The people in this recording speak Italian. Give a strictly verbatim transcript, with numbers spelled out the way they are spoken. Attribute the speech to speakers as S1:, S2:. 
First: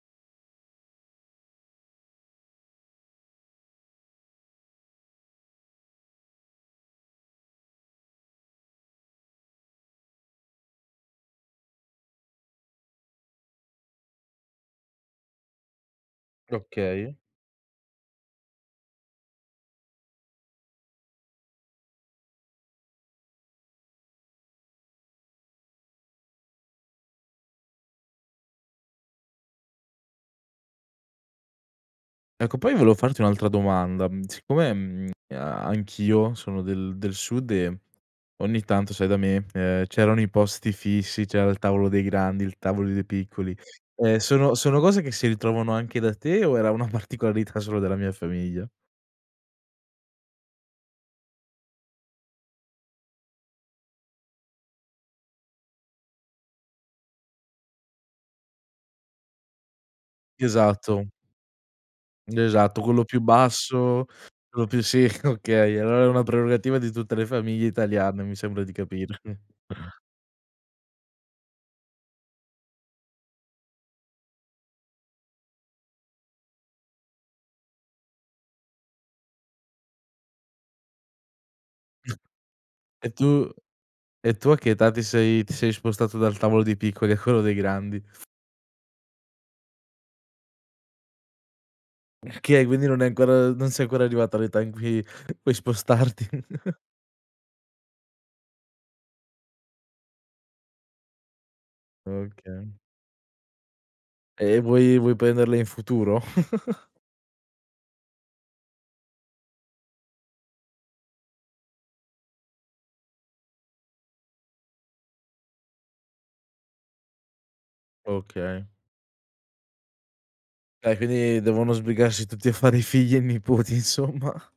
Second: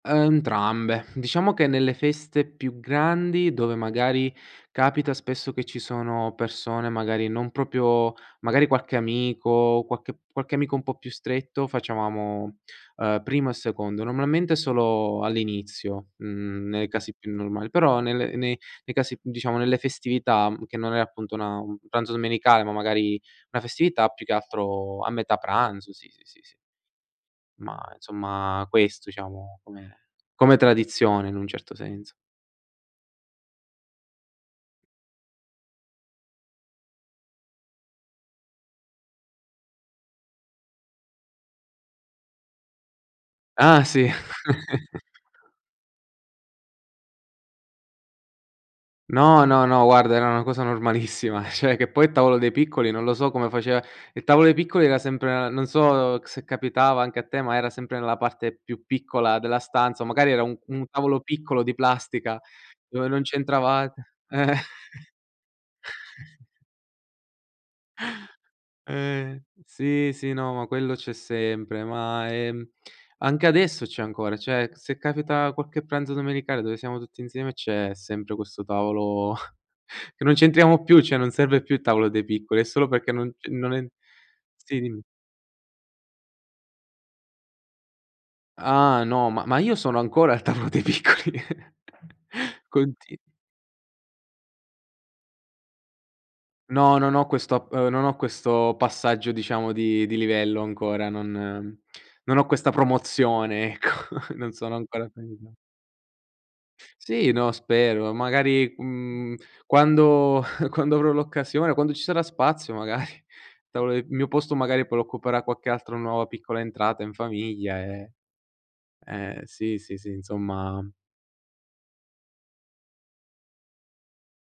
S1: Uhm, ntrambe. Diciamo che nelle feste più grandi, dove magari capita spesso che ci sono persone magari non propio magari qualche amico, quache qualche amico un po' più stretto facevamo, uhm, primo e secondo. Normalmente solo all'inizio, mhmm, nei casi
S2: Okay.
S1: più normal però nelle nei nei casi più diciamo nelle festività che non è appunto una un pranzo domenicale, ma magari una festività più che altro a metà pranzo, sì, sì, sì, sì. Ma insomma questo diciamo come come tradizione in un certo senso.
S2: Ecco poi volevo farti un'altra domanda. Mhmm, siccome, mhmm, a anch'io sono del del sud e ogni tanto sai da me, ehm, c'erano i posti fissi, c'era il tavolo dei grandi, il tavoli dei piccoli,
S1: Ah sì.
S2: ehm, sono sono cose che si ritrovano anche da te o era una particolarità solo della mia famiglia?
S1: No, no, no, guarda era una cosa normalissima, cioè che poi il tavolo dei piccoli non lo so come faceva il tavolo dei piccoli era sempre non so se capitava anche a te, ma era sempre nella parte più piccola della stanza o magari era un un
S2: Esatto.
S1: tavolo piccolo di
S2: Mh,
S1: plastica
S2: esatto, quello
S1: dove
S2: più
S1: non c'entravat
S2: basso,
S1: eh
S2: quello più sì, okay aloa era una prerogativa di tutte le famiglie italiane, mi sembra di capire.
S1: Eh, sì, sì, no, ma quello c'è sempre, ma, ehm, anche adesso c'è ancora, cioè, se capita quacche pranzo domenicale dove siamo tutti insieme c'è sempre questo tavolo che non c'entriamo più, cioè non serve più il tavolo dei piccoli, è solo
S2: E
S1: perché
S2: tu
S1: non c non en
S2: e tu a che
S1: sì
S2: età
S1: dim
S2: ti sei ti sei spostato dal tavolo dei piccoli a quello dei grandi?
S1: Ah no, ma ma io sono ancora al tavolo dei piccoli
S2: kay, quindi non hai
S1: conti
S2: ancora non sei ancora arrivato all'età in cui puoi spostarti.
S1: No, non ho questo ap non ho questo passaggio diciamo di di livello ancora, non non ho questa
S2: Okay.
S1: promozione ecco non
S2: E
S1: sono
S2: vuoi
S1: ancora
S2: vuoi
S1: [unintelligible]
S2: prenderle in futuro?
S1: Sì, no, spero. Magari, mhmm, quando quando avrò l'occasione, quando ci sarà spazio magari. Il tavo il mio posto magari poi lo occuperà qualche altra nuova piccola entrata in famiglia, ehm
S2: Okay.
S1: eh, sì, sì, sì insomma
S2: Dai, quindi devono sbrigarsi tutti a fare i figli e i nipoti insomma.